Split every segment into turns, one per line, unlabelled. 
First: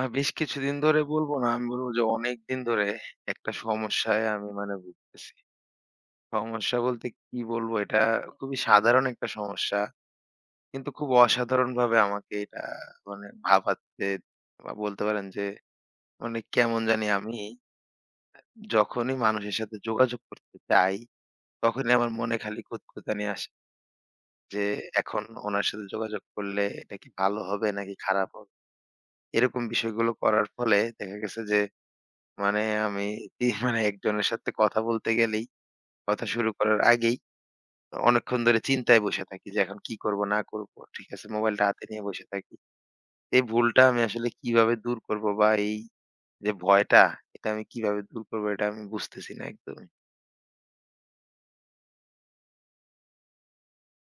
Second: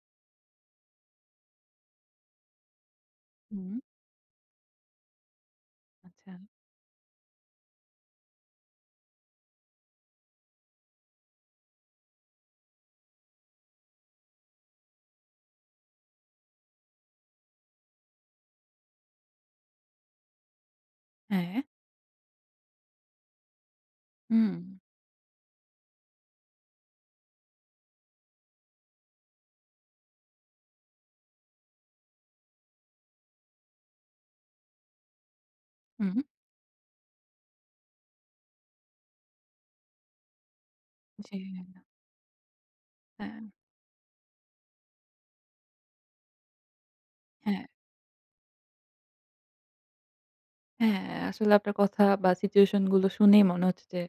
বেশ কিছুদিন ধরে বলবো না। আমি বলব যে অনেকদিন ধরে একটা
হুম,
সমস্যায় আমি মানে ভুগতেছি।
আচ্ছা।
সমস্যা বলতে কি বলবো? এটা খুবই সাধারণ একটা সমস্যা। কিন্তু খুব অসাধারণভাবে আমাকে এটা মানে ভাবাচ্ছে, বা বলতে পারেন যে মানে কেমন জানি আমি যখনই মানুষের সাথে যোগাযোগ করতে চাই,
হ্যাঁ।
তখনই আমার মনে খালি খুঁতখুঁতানি আসে
হুম,
যে এখন ওনার সাথে যোগাযোগ করলে এটা কি ভালো হবে নাকি খারাপ হবে? এরকম বিষয়গুলো করার ফলে দেখা গেছে যে মানে আমি মানে একজনের সাথে কথা বলতে গেলেই,
হুম।
কথা শুরু করার আগেই অনেকক্ষণ ধরে চিন্তায় বসে থাকি যে এখন কি করব না করব। ঠিক আছে?
জি,
মোবাইলটা হাতে নিয়ে বসে থাকি।
হ্যাঁ,
এই ভুলটা আমি আসলে কিভাবে দূর করব, বা এই যে ভয়টা, এটা
হ্যাঁ।
আমি কিভাবে দূর করব এটা আমি বুঝতেছি না একদমই।
হ্যাঁ, আসলে আপনার কথা বা সিচুয়েশন গুলো শুনেই মনে হচ্ছে যে,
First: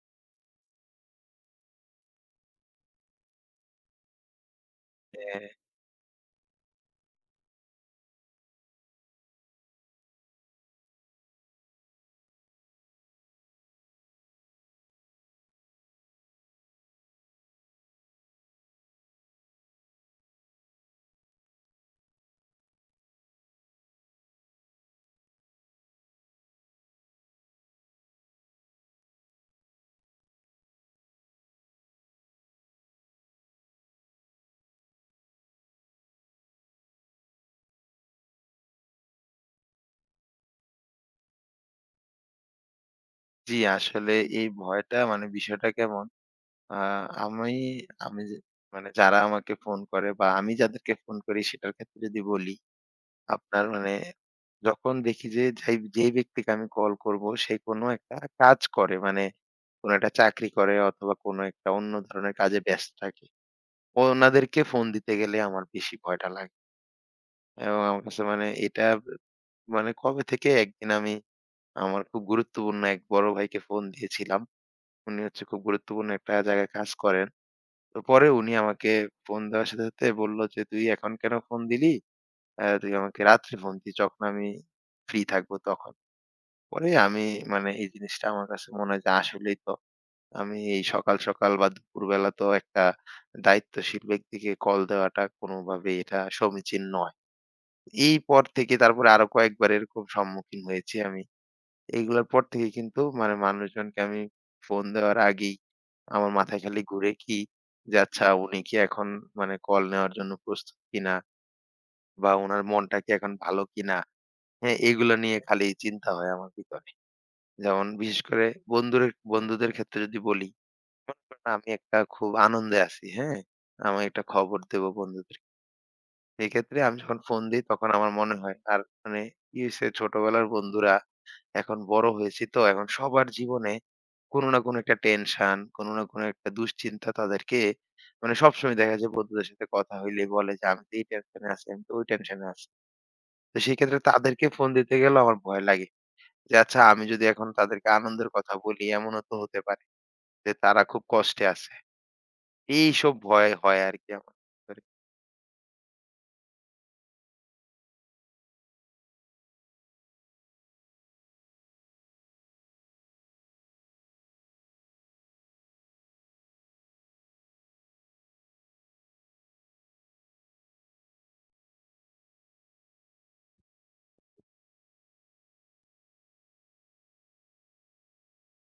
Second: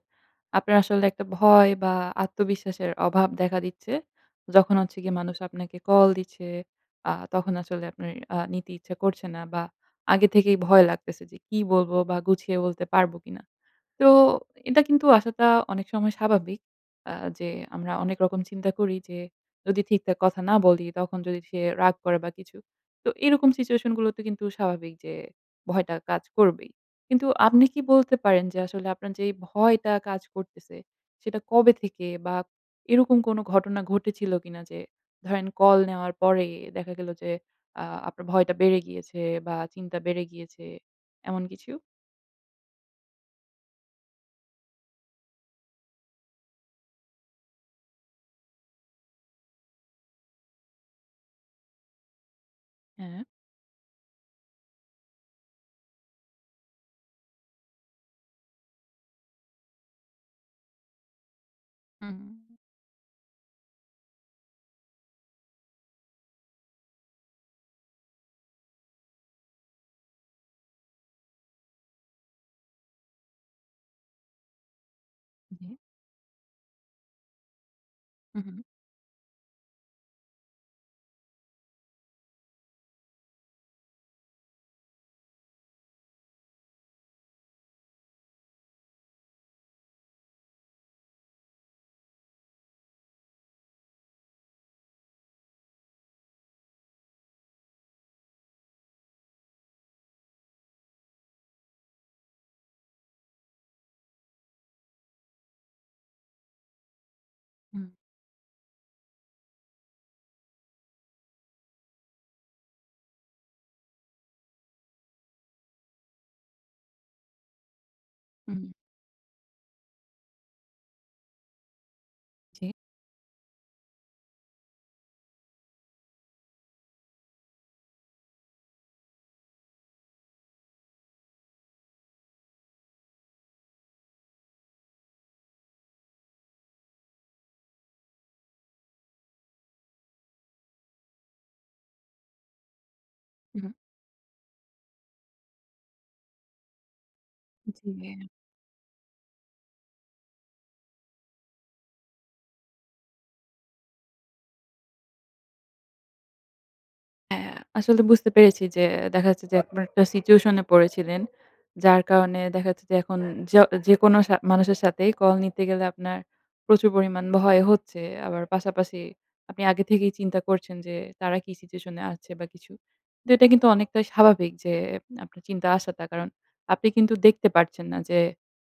আপনার আসলে একটা ভয় বা আত্মবিশ্বাসের অভাব দেখা দিচ্ছে। যখন হচ্ছে গিয়ে মানুষ
হ্যাঁ,
আপনাকে কল দিচ্ছে, তখন আসলে আপনার নিতে ইচ্ছা করছে না বা আগে থেকেই ভয় লাগতেছে যে কি বলবো বা গুছিয়ে বলতে পারবো কিনা। তো এটা কিন্তু আসাটা অনেক সময় স্বাভাবিক। আ যে আমরা অনেক রকম চিন্তা করি যে যদি ঠিকঠাক কথা না বলি তখন যদি সে রাগ করে বা কিছু। তো এরকম সিচুয়েশন গুলোতে কিন্তু স্বাভাবিক যে ভয়টা কাজ করবেই। কিন্তু আপনি কি বলতে পারেন যে আসলে আপনার যে এই ভয়টা কাজ করতেছে সেটা কবে থেকে বা এরকম কোনো ঘটনা ঘটেছিল কিনা যে ধরেন কল নেওয়ার পরে দেখা গেল যে আপনার ভয়টা বেড়ে গিয়েছে বা চিন্তা বেড়ে গিয়েছে এমন কিছু?
জি আসলে এই ভয়টা মানে বিষয়টা কেমন? আ আমি আমি যে মানে যারা আমাকে ফোন করে বা আমি যাদেরকে ফোন করি, সেটার ক্ষেত্রে যদি বলি,
হ্যাঁ।
আপনার মানে যখন দেখি যে যেই ব্যক্তিকে আমি কল করব সে কোনো একটা কাজ করে। মানে কোনো একটা চাকরি করে অথবা কোনো একটা অন্য
হুম।
ধরনের কাজে ব্যস্ত থাকে। ওনাদেরকে ফোন দিতে গেলে আমার বেশি ভয়টা লাগে। এবং আমার কাছে মানে এটা মানে কবে থেকে একদিন আমি আমার খুব গুরুত্বপূর্ণ এক বড় ভাইকে ফোন দিয়েছিলাম। উনি হচ্ছে খুব
জি।
গুরুত্বপূর্ণ একটা জায়গায় কাজ করেন। তো পরে
হুম,
উনি
হুম,
আমাকে ফোন দেওয়ার সাথে, সাথে বলল যে, "তুই এখন কেন ফোন দিলি? তুই আমাকে রাত্রে ফোন দিস, যখন আমি ফ্রি থাকবো তখন।" পরে আমি মানে এই জিনিসটা আমার কাছে মনে হয় যে আসলেই তো আমি এই সকাল সকাল বা দুপুরবেলা তো একটা দায়িত্বশীল ব্যক্তিকে কল দেওয়াটা কোনোভাবে এটা সমীচীন নয়। এই পর থেকে তারপরে আরো কয়েকবার এরকম সম্মুখীন হয়েছি আমি। এগুলোর পর থেকে কিন্তু মানে মানুষজনকে আমি ফোন দেওয়ার আগেই আমার মাথায় খালি ঘুরে কি, যে আচ্ছা উনি কি এখন মানে কল নেওয়ার জন্য প্রস্তুত কিনা, বা উনার মনটা কি এখন ভালো কিনা? হ্যাঁ, এগুলো নিয়ে খালি চিন্তা হয় আমার ভিতরে। যেমন বিশেষ করে
হুম,
বন্ধুরে বন্ধুদের ক্ষেত্রে যদি বলি, মনে করেন আমি একটা খুব
জি,
আনন্দে আছি, হ্যাঁ? আমি একটা খবর দেবো বন্ধুদের। সেক্ষেত্রে আমি যখন ফোন দেই তখন আমার মনে হয় আর মানে কি হইছে, ছোটবেলার বন্ধুরা এখন বড় হয়েছি, তো এখন সবার জীবনে কোনো না কোনো একটা টেনশন, কোনো না কোনো একটা দুশ্চিন্তা তাদেরকে মানে সবসময় দেখা যায় বন্ধুদের সাথে কথা হইলে বলে যে, "আমি তো এই টেনশনে আছি, আমি তো ওই টেনশনে আছি।" তো
হুম,
সেক্ষেত্রে তাদেরকে ফোন দিতে গেলেও আমার ভয় লাগে যে, আচ্ছা আমি যদি এখন তাদেরকে
জি।
আনন্দের কথা বলি, এমনও তো হতে পারে যে তারা খুব কষ্টে আছে। এইসব ভয় হয় আরকি আমার ভিতরে।
হ্যাঁ, আসলে বুঝতে পেরেছি যে দেখা যাচ্ছে যে আপনার একটা সিচুয়েশন এ পড়েছিলেন। যার কারণে দেখা যাচ্ছে যে এখন য যেকোনো মানুষের সাথেই কল নিতে গেলে আপনার প্রচুর পরিমাণ ভয় হচ্ছে। আবার পাশাপাশি আপনি আগে থেকেই চিন্তা করছেন যে তারা কি সিচুয়েশন এ আছে বা কিছু। তো এটা কিন্তু অনেকটাই স্বাভাবিক যে আপনার চিন্তা আসাটা। কারণ আপনি কিন্তু দেখতে পারছেন না যে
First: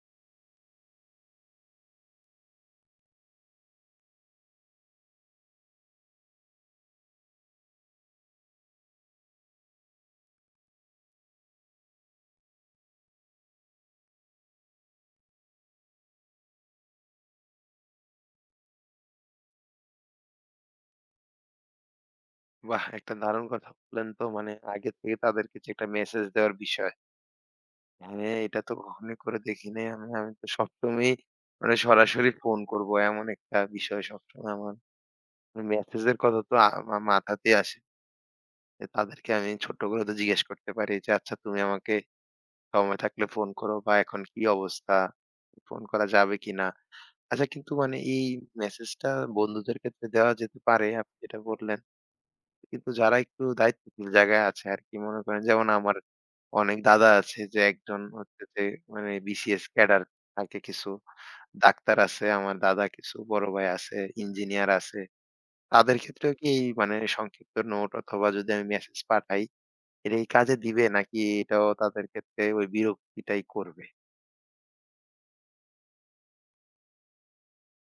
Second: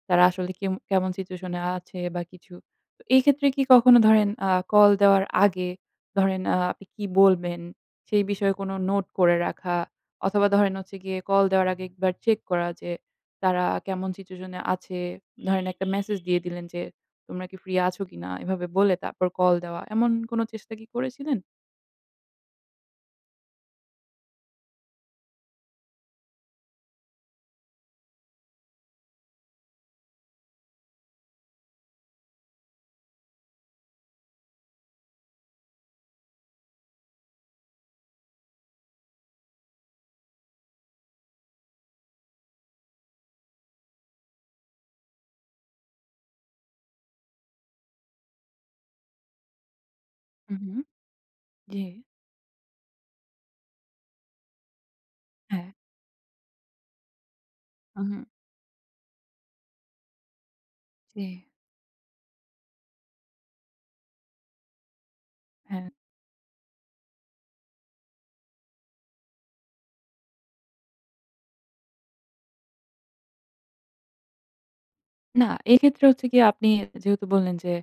তারা আসলে কেমন সিচুয়েশন এ আছে বা কিছু। তো এই ক্ষেত্রে কি কখনো ধরেন কল দেওয়ার আগে ধরেন আপনি কি বলবেন? সেই বিষয়ে কোনো নোট করে রাখা অথবা ধরেন হচ্ছে গিয়ে কল দেওয়ার আগে একবার চেক করা যে তারা কেমন সিচুয়েশন এ আছে। ধরেন একটা মেসেজ দিয়ে দিলেন যে, "তোমরা কি ফ্রি আছো কিনা?" এভাবে বলে তারপর কল দেওয়া। এমন কোনো চেষ্টা কি করেছিলেন?
বাহ! একটা দারুণ কথা বললেন তো, মানে আগে থেকে তাদেরকে যে একটা মেসেজ দেওয়ার বিষয়। হ্যাঁ, এটা তো কখনোই করে দেখি নাই আমি। আমি তো সবসময়ই মানে সরাসরি ফোন করব এমন একটা বিষয় সবসময় আমার। মেসেজের কথা তো আমার মাথাতেই আসে। যে তাদেরকে আমি ছোট্ট করে তো জিজ্ঞেস করতে পারি যে, "আচ্ছা তুমি আমাকে সময় থাকলে ফোন করো, বা এখন কি অবস্থা? ফোন করা যাবে কিনা?" আচ্ছা, কিন্তু মানে এই মেসেজটা বন্ধুদের ক্ষেত্রে দেওয়া যেতে
হুম, হুম।
পারে আপনি যেটা বললেন।
জি।
কিন্তু যারা একটু দায়িত্বশীল জায়গায় আছে আরকি, মনে করেন যেমন
হ্যাঁ।
আমার অনেক দাদা আছে, যে একজন
হুম,
হচ্ছে যে মানে বিসিএস ক্যাডার থাকে কিছু,
জি।
ডাক্তার আছে আমার দাদা কিছু, বড় ভাই আছে, ইঞ্জিনিয়ার আছে।
হ্যাঁ।
তাদের ক্ষেত্রেও কি এই মানে সংক্ষিপ্ত নোট, অথবা যদি আমি মেসেজ পাঠাই, এটা কি কাজে দিবে নাকি এটাও তাদের ক্ষেত্রে ওই বিরক্তিটাই করবে?
না, এক্ষেত্রে হচ্ছে গিয়ে আপনি যেহেতু বললেন যে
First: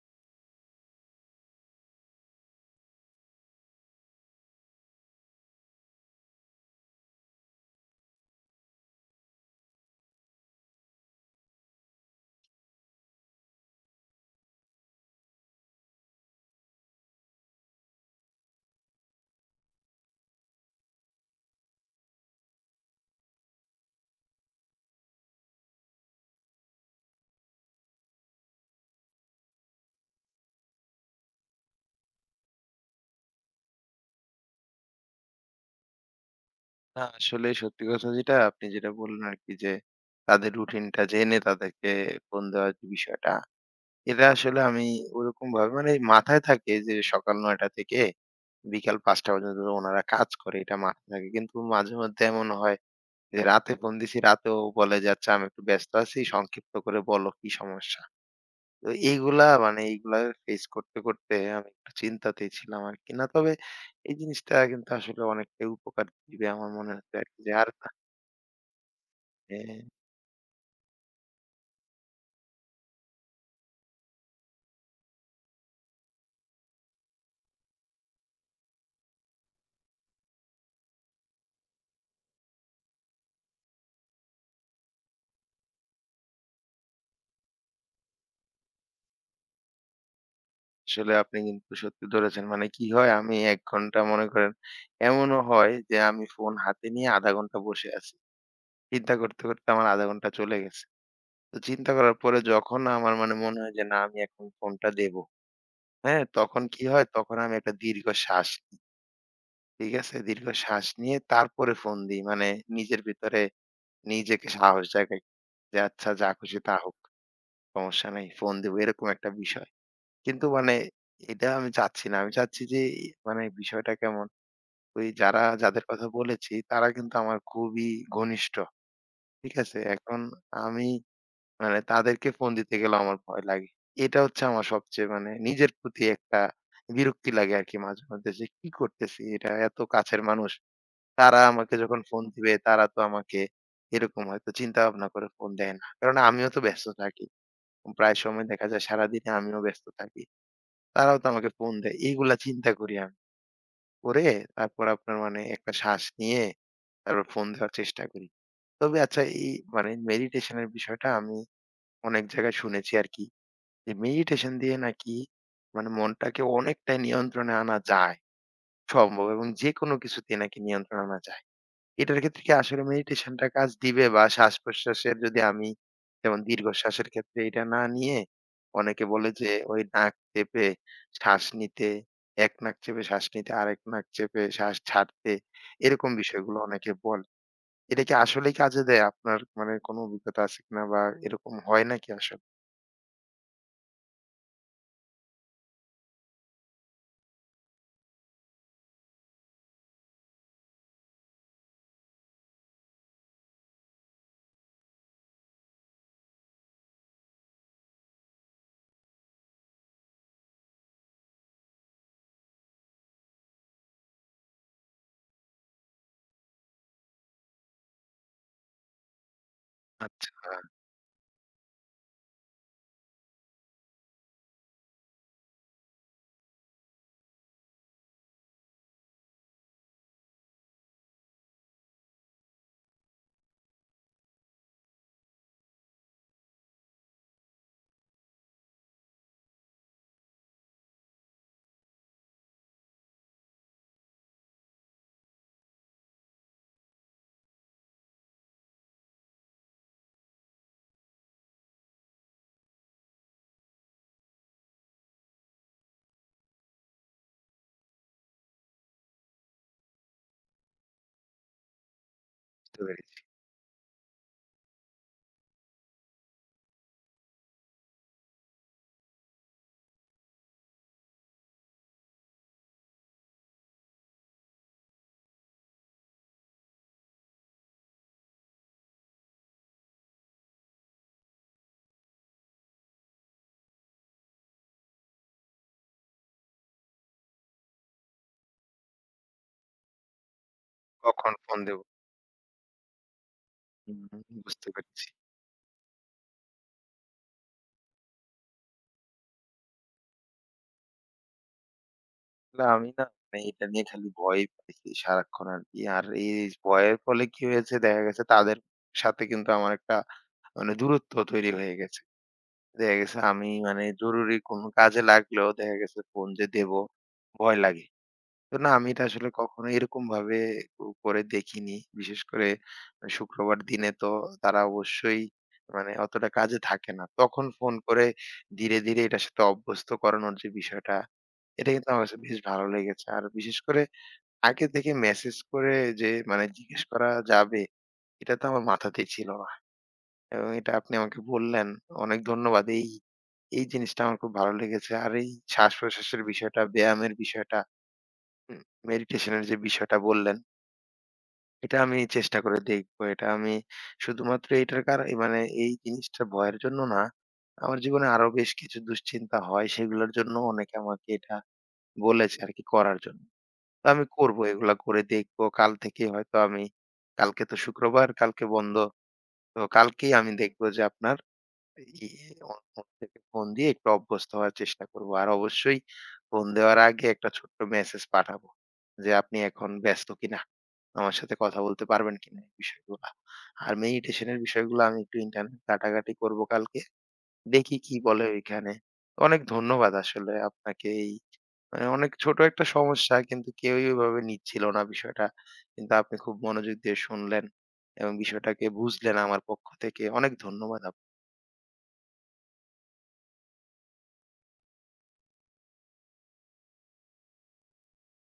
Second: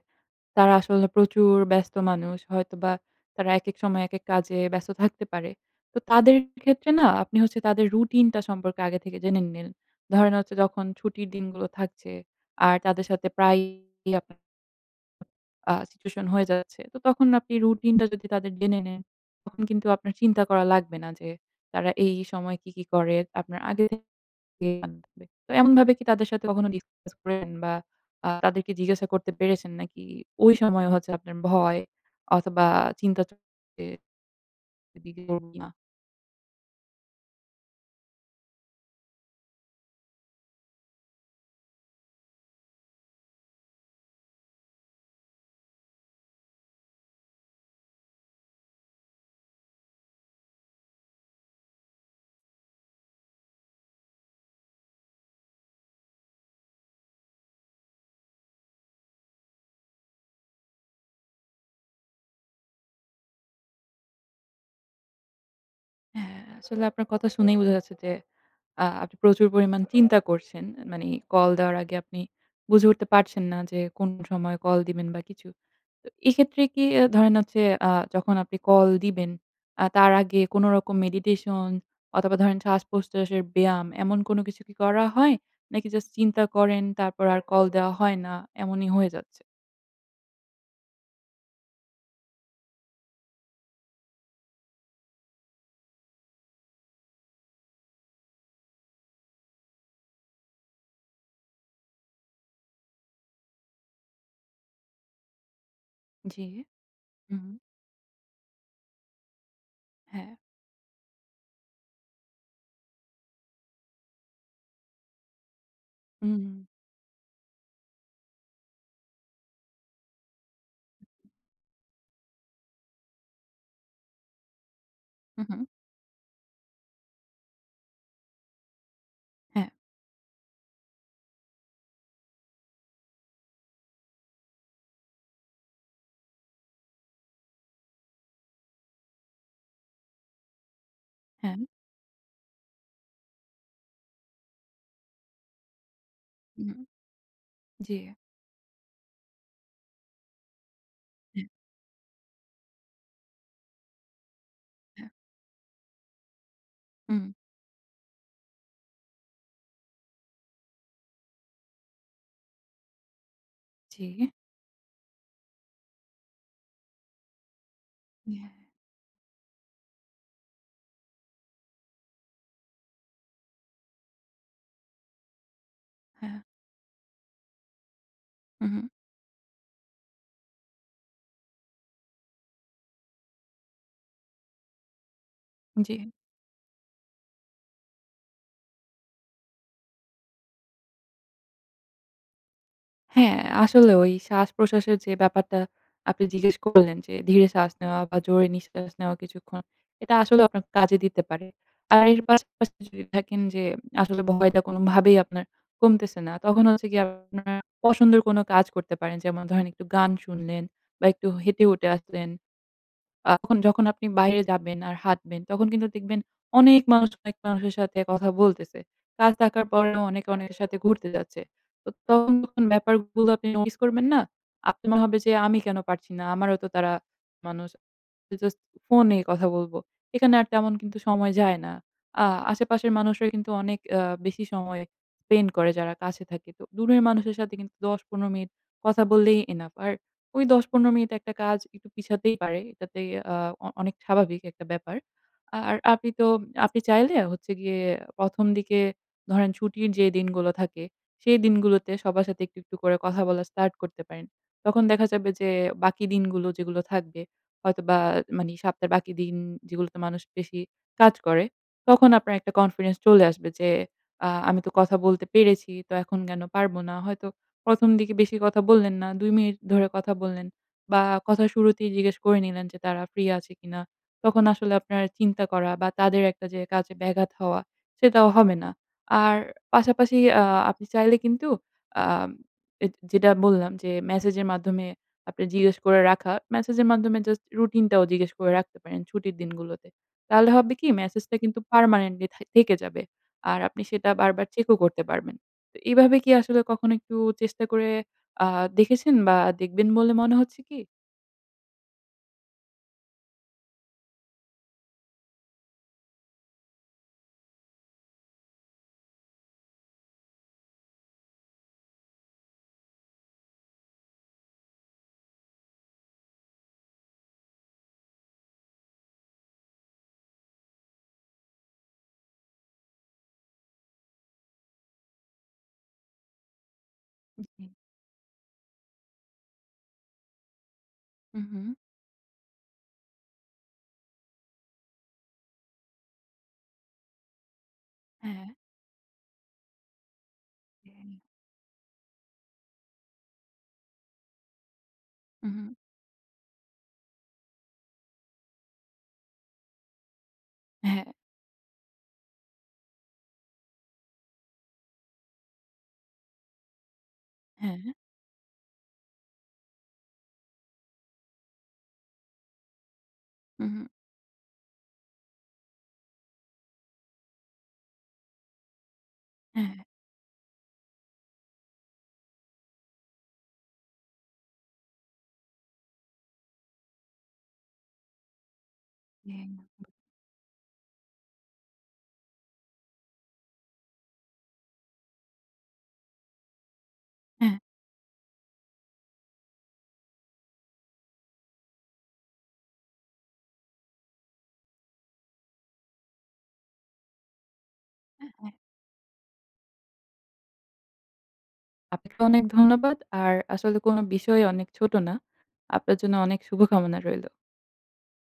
তারা আসলে প্রচুর ব্যস্ত মানুষ। হয়তোবা তারা একেক সময় একেক কাজে ব্যস্ত থাকতে পারে। তো তাদের ক্ষেত্রে না আপনি হচ্ছে তাদের রুটিনটা সম্পর্কে আগে থেকে জেনে নিলেন। ধরেন হচ্ছে যখন ছুটির দিনগুলো থাকছে আর তাদের সাথে প্রায়ই আপনার সিচুয়েশন হয়ে যাচ্ছে। তো তখন আপনি রুটিনটা যদি তাদের জেনে নেন, তখন কিন্তু আপনার চিন্তা করা লাগবে না যে তারা এই সময় কি, কি করে? আপনার আগে দিয়ে বানাতে হবে। তো এমনভাবে কি তাদের সাথে কখনো ডিসকাস করেন বা তাদেরকে জিজ্ঞাসা করতে পেরেছেন নাকি ওই সময় হচ্ছে আপনার ভয় অথবা চিন্তা চলছে এদিকে করব কিনা?
না, আসলে সত্যি কথা যেটা আপনি যেটা বললেন আরকি যে, তাদের রুটিনটা জেনে তাদেরকে ফোন দেওয়ার যে বিষয়টা, এটা আসলে আমি ওরকমভাবে মানে মাথায় থাকে যে সকাল ৯:০০ থেকে বিকাল ৫:০০ পর্যন্ত ওনারা কাজ করে, এটা মাথায় থাকে। কিন্তু মাঝে মধ্যে এমন হয় যে রাতে ফোন দিছি, রাতেও বলে যে, "আচ্ছা আমি একটু ব্যস্ত আছি, সংক্ষিপ্ত করে বলো কি সমস্যা?" তো এইগুলা ফেস করতে, করতে আমি একটু চিন্তাতেই ছিলাম আরকি। না, তবে এই জিনিসটা কিন্তু আসলে অনেকটাই উপকার
হ্যাঁ,
দিবে আমার
আসলে
মনে
আপনার
হচ্ছে
কথা
আরকি, যে
শুনেই
আর
বোঝা যাচ্ছে যে আপনি প্রচুর
হ্যাঁ,
পরিমাণ চিন্তা করছেন। মানে কল দেওয়ার আগে আপনি বুঝে উঠতে পারছেন না যে কোন সময় কল দিবেন বা কিছু। তো এক্ষেত্রে কি ধরেন হচ্ছে আ যখন আপনি কল দিবেন, তার আগে কোন রকম মেডিটেশন অথবা ধরেন শ্বাস-প্রশ্বাসের ব্যায়াম এমন কোন কিছু কি করা হয়? নাকি জাস্ট চিন্তা করেন তারপর আর কল দেওয়া হয় না, এমনই হয়ে যাচ্ছে?
আসলে আপনি কিন্তু সত্যি ধরেছেন। মানে কি হয়, আমি ১ ঘন্টা মনে করেন, এমনও হয় যে আমি ফোন হাতে নিয়ে আধা ঘন্টা বসে আছি। চিন্তা করতে, করতে আমার আধা ঘন্টা চলে গেছে। তো চিন্তা করার পরে যখন আমার মানে মনে হয় যে না, আমি এখন ফোনটা দেব। হ্যাঁ?
জি।
তখন কি হয়, তখন
হুম,
আমি একটা দীর্ঘ শ্বাস নিই। ঠিক আছে?
হ্যাঁ।
দীর্ঘ শ্বাস নিয়ে তারপরে ফোন দিই। মানে নিজের ভিতরে নিজেকে সাহস জাগাই, যে আচ্ছা যা
হুম,
খুশি তা হোক। সমস্যা নাই। ফোন দিব, এরকম একটা বিষয়। কিন্তু মানে এটা আমি চাচ্ছি না। আমি চাচ্ছি যে মানে বিষয়টা কেমন? ওই
হু,
যারা,
হুম।
যাদের কথা বলেছি, তারা কিন্তু আমার খুবই ঘনিষ্ঠ। ঠিক
হ্যাঁ,
আছে? এখন আমি মানে তাদেরকে ফোন দিতে গেলেও আমার ভয় লাগে। এটা হচ্ছে আমার সবচেয়ে মানে নিজের প্রতি একটা বিরক্তি লাগে আরকি মাঝে মধ্যে, যে কি করতেছি? এটা এত কাছের মানুষ। তারা
হ্যাঁ।
আমাকে যখন ফোন দিবে তারা তো আমাকে এরকম হয়তো চিন্তা ভাবনা করে ফোন দেয় না। কারণ আমিও তো
হুম,
ব্যস্ত থাকি।
জি।
প্রায় সময় দেখা যায় সারাদিনে আমিও ব্যস্ত থাকি। তারাও তো
হ্যাঁ,
আমাকে ফোন দেয়। এইগুলা চিন্তা করি আমি। করে তারপর
হ্যাঁ।
আপনার মানে একটা শ্বাস নিয়ে তারপর
হুম,
ফোন দেওয়ার চেষ্টা করি। তবে আচ্ছা এই মানে মেডিটেশন এর বিষয়টা আমি অনেক জায়গায় শুনেছি আরকি। যে
জি।
মেডিটেশন দিয়ে নাকি মানে মনটাকে অনেকটাই নিয়ন্ত্রণে আনা যায়
হ্যাঁ,
সম্ভব, এবং যেকোনো কিছুতে নাকি নিয়ন্ত্রণে আনা যায়। এটার ক্ষেত্রে কি আসলে মেডিটেশনটা কাজ দিবে, বা শ্বাস-প্রশ্বাসের যদি আমি,
হ্যাঁ।
যেমন দীর্ঘশ্বাসের ক্ষেত্রে এটা না নিয়ে
হুম,
অনেকে বলে যে ওই নাক চেপে শ্বাস নিতে, এক নাক চেপে শ্বাস নিতে, আরেক নাক চেপে শ্বাস ছাড়তে,
জি।
এরকম বিষয়গুলো অনেকে বলে। এটা কি আসলেই কাজে দেয়? আপনার মানে কোনো অভিজ্ঞতা আছে কিনা, বা এরকম হয় নাকি আসলে?
হ্যাঁ, আসলে ওই শ্বাস-প্রশ্বাসের যে ব্যাপারটা আপনি জিজ্ঞেস করলেন যে ধীরে শ্বাস নেওয়া বা জোরে নিঃশ্বাস নেওয়া কিছুক্ষণ, এটা আসলেও আপনার কাজে দিতে পারে। আর এর পাশাপাশি যদি থাকেন যে আসলে ভয়টা কোনোভাবেই আপনার কমতেছে না, তখন হচ্ছে গিয়ে আপনার পছন্দের কোনো কাজ করতে পারেন। যেমন ধরেন একটু গান শুনলেন বা একটু হেঁটে, উটে আসলেন। তখন যখন আপনি বাইরে যাবেন আর হাঁটবেন, তখন কিন্তু দেখবেন অনেক মানুষ অনেক মানুষের সাথে কথা বলতেছে। কাজ থাকার পরেও
আচ্ছা,
অনেকে অনেকের সাথে ঘুরতে যাচ্ছে। তো তখন যখন ব্যাপারগুলো আপনি নোটিস করবেন না? আপনার মনে হবে যে আমি কেন পারছি না? আমারও তো তারা মানুষ। জাস্ট ফোনে কথা বলব। এখানে আর তেমন কিন্তু সময় যায় না। আ আশেপাশের মানুষরা কিন্তু অনেক বেশি সময় স্পেন্ড করে যারা কাছে থাকে। তো দূরের মানুষের সাথে কিন্তু ১০-১৫ মিনিট কথা বললেই এনাফ। আর ওই ১০-১৫ মিনিট একটা কাজ একটু পিছাতেই পারে। এটাতে আ অ অনেক স্বাভাবিক একটা ব্যাপার। আর আপনি তো আপনি চাইলে হচ্ছে গিয়ে ১ম দিকে ধরেন ছুটির যে দিনগুলো থাকে, সেই দিনগুলোতে সবার সাথে একটু, একটু করে কথা বলা স্টার্ট করতে পারেন। তখন দেখা যাবে যে বাকি দিনগুলো যেগুলো থাকবে হয়তোবা মানে সপ্তাহের বাকি দিন যেগুলোতে মানুষ বেশি কাজ করে, তখন আপনার একটা
বুঝতে
কনফিডেন্স
পেরেছি।
চলে আসবে যে আমি তো কথা বলতে পেরেছি, তো এখন কেন পারব না? হয়তো ১ম দিকে বেশি কথা বললেন না। ২ মিনিট ধরে কথা বললেন বা কথার শুরুতেই জিজ্ঞেস করে নিলেন যে তারা ফ্রি আছে কিনা। তখন আসলে আপনার চিন্তা করা বা তাদের একটা যে কাজে ব্যাঘাত হওয়া সেটাও হবে না। আর পাশাপাশি আপনি চাইলে কিন্তু আম এ যেটা বললাম যে মেসেজের মাধ্যমে আপনি জিজ্ঞেস করে রাখা, মেসেজের মাধ্যমে জাস্ট রুটিনটাও জিজ্ঞেস করে রাখতে পারেন ছুটির দিনগুলোতে। তাহলে হবে কি
কখন
মেসেজটা
ফোন
কিন্তু
দেব?
পার্মানেন্টলি থেকে যাবে। আর আপনি
হুম,
সেটা বারবার
বুঝতে
চেকও করতে
পেরেছি।
পারবেন। তো এভাবে কি আসলে কখনো একটু চেষ্টা করে আ দেখেছেন বা দেখবেন বলে মনে হচ্ছে কি?
না, আমি না মানে এটা নিয়ে খালি ভয়ই পাইছি সারাক্ষণ আরকি। আর এই ভয়ের ফলে কি হয়েছে, দেখা গেছে তাদের সাথে কিন্তু আমার একটা মানে দূরত্ব তৈরি হয়ে গেছে। দেখা গেছে আমি মানে জরুরি কোনো কাজে লাগলেও দেখা গেছে ফোন যে দেব, ভয় লাগে। তো না, আমি এটা আসলে কখনো এরকম ভাবে করে দেখিনি। বিশেষ করে মানে শুক্রবার দিনে তো তারা অবশ্যই মানে অতটা কাজে থাকে না। তখন
জি।
ফোন করে ধীরে, ধীরে এটার সাথে অভ্যস্ত করানোর যে বিষয়টা,
হু, হু।
এটা কিন্তু আমার কাছে বেশ ভালো লেগেছে। আর বিশেষ করে আগে থেকে মেসেজ করে যে মানে জিজ্ঞেস করা যাবে, এটা তো
হ্যাঁ।
আমার মাথাতেই ছিল না। এবং এটা আপনি
হ্যাঁ।
আমাকে বললেন। অনেক ধন্যবাদ। এই জিনিসটা আমার খুব ভালো লেগেছে। আর এই
হু, হু।
শ্বাস-প্রশ্বাসের বিষয়টা, ব্যায়ামের বিষয়টা, হুম, মেডিটেশন এর যে বিষয়টা বললেন,
হ্যাঁ,
এটা আমি চেষ্টা করে দেখবো। এটা আমি শুধুমাত্র এটার কারণ মানে এই জিনিসটা ভয়ের জন্য না। আমার
হ্যাঁ,
জীবনে আরো বেশ কিছু দুশ্চিন্তা হয়। সেগুলোর জন্য অনেকে আমাকে এটা বলেছে আরকি করার জন্য।
হু, হু।
তো আমি করবো, এগুলা করে দেখবো। কাল থেকে হয়তো আমি, কালকে তো শুক্রবার, কালকে বন্ধ। তো
হ্যাঁ।
কালকেই আমি দেখবো যে আপনার ই ফোন থেকে ফোন দিয়ে একটু অভ্যস্ত হওয়ার চেষ্টা করবো। আর অবশ্যই ফোন দেওয়ার আগে একটা ছোট্ট মেসেজ পাঠাবো যে, "আপনি
হ্যাঁ।
এখন ব্যস্ত কিনা? আমার সাথে কথা বলতে পারবেন কিনা?" এই বিষয়গুলা। আর মেডিটেশন এর বিষয়গুলো আমি একটু ইন্টারনেট ঘাটাঘাটি করবো কালকে। দেখি কি বলে ওইখানে। অনেক ধন্যবাদ আসলে আপনাকে। এই মানে অনেক ছোট একটা সমস্যা, কিন্তু কেউই ওইভাবে নিচ্ছিল না বিষয়টা। কিন্তু আপনি খুব মনোযোগ দিয়ে শুনলেন এবং
হ্যাঁ, হ্যাঁ।
বিষয়টাকে বুঝলেন আমার পক্ষ থেকে। অনেক ধন্যবাদ।
আপনাকে অনেক ধন্যবাদ। আর আসলে কোনো বিষয় অনেক ছোট না। আপনার জন্য অনেক শুভকামনা রইল।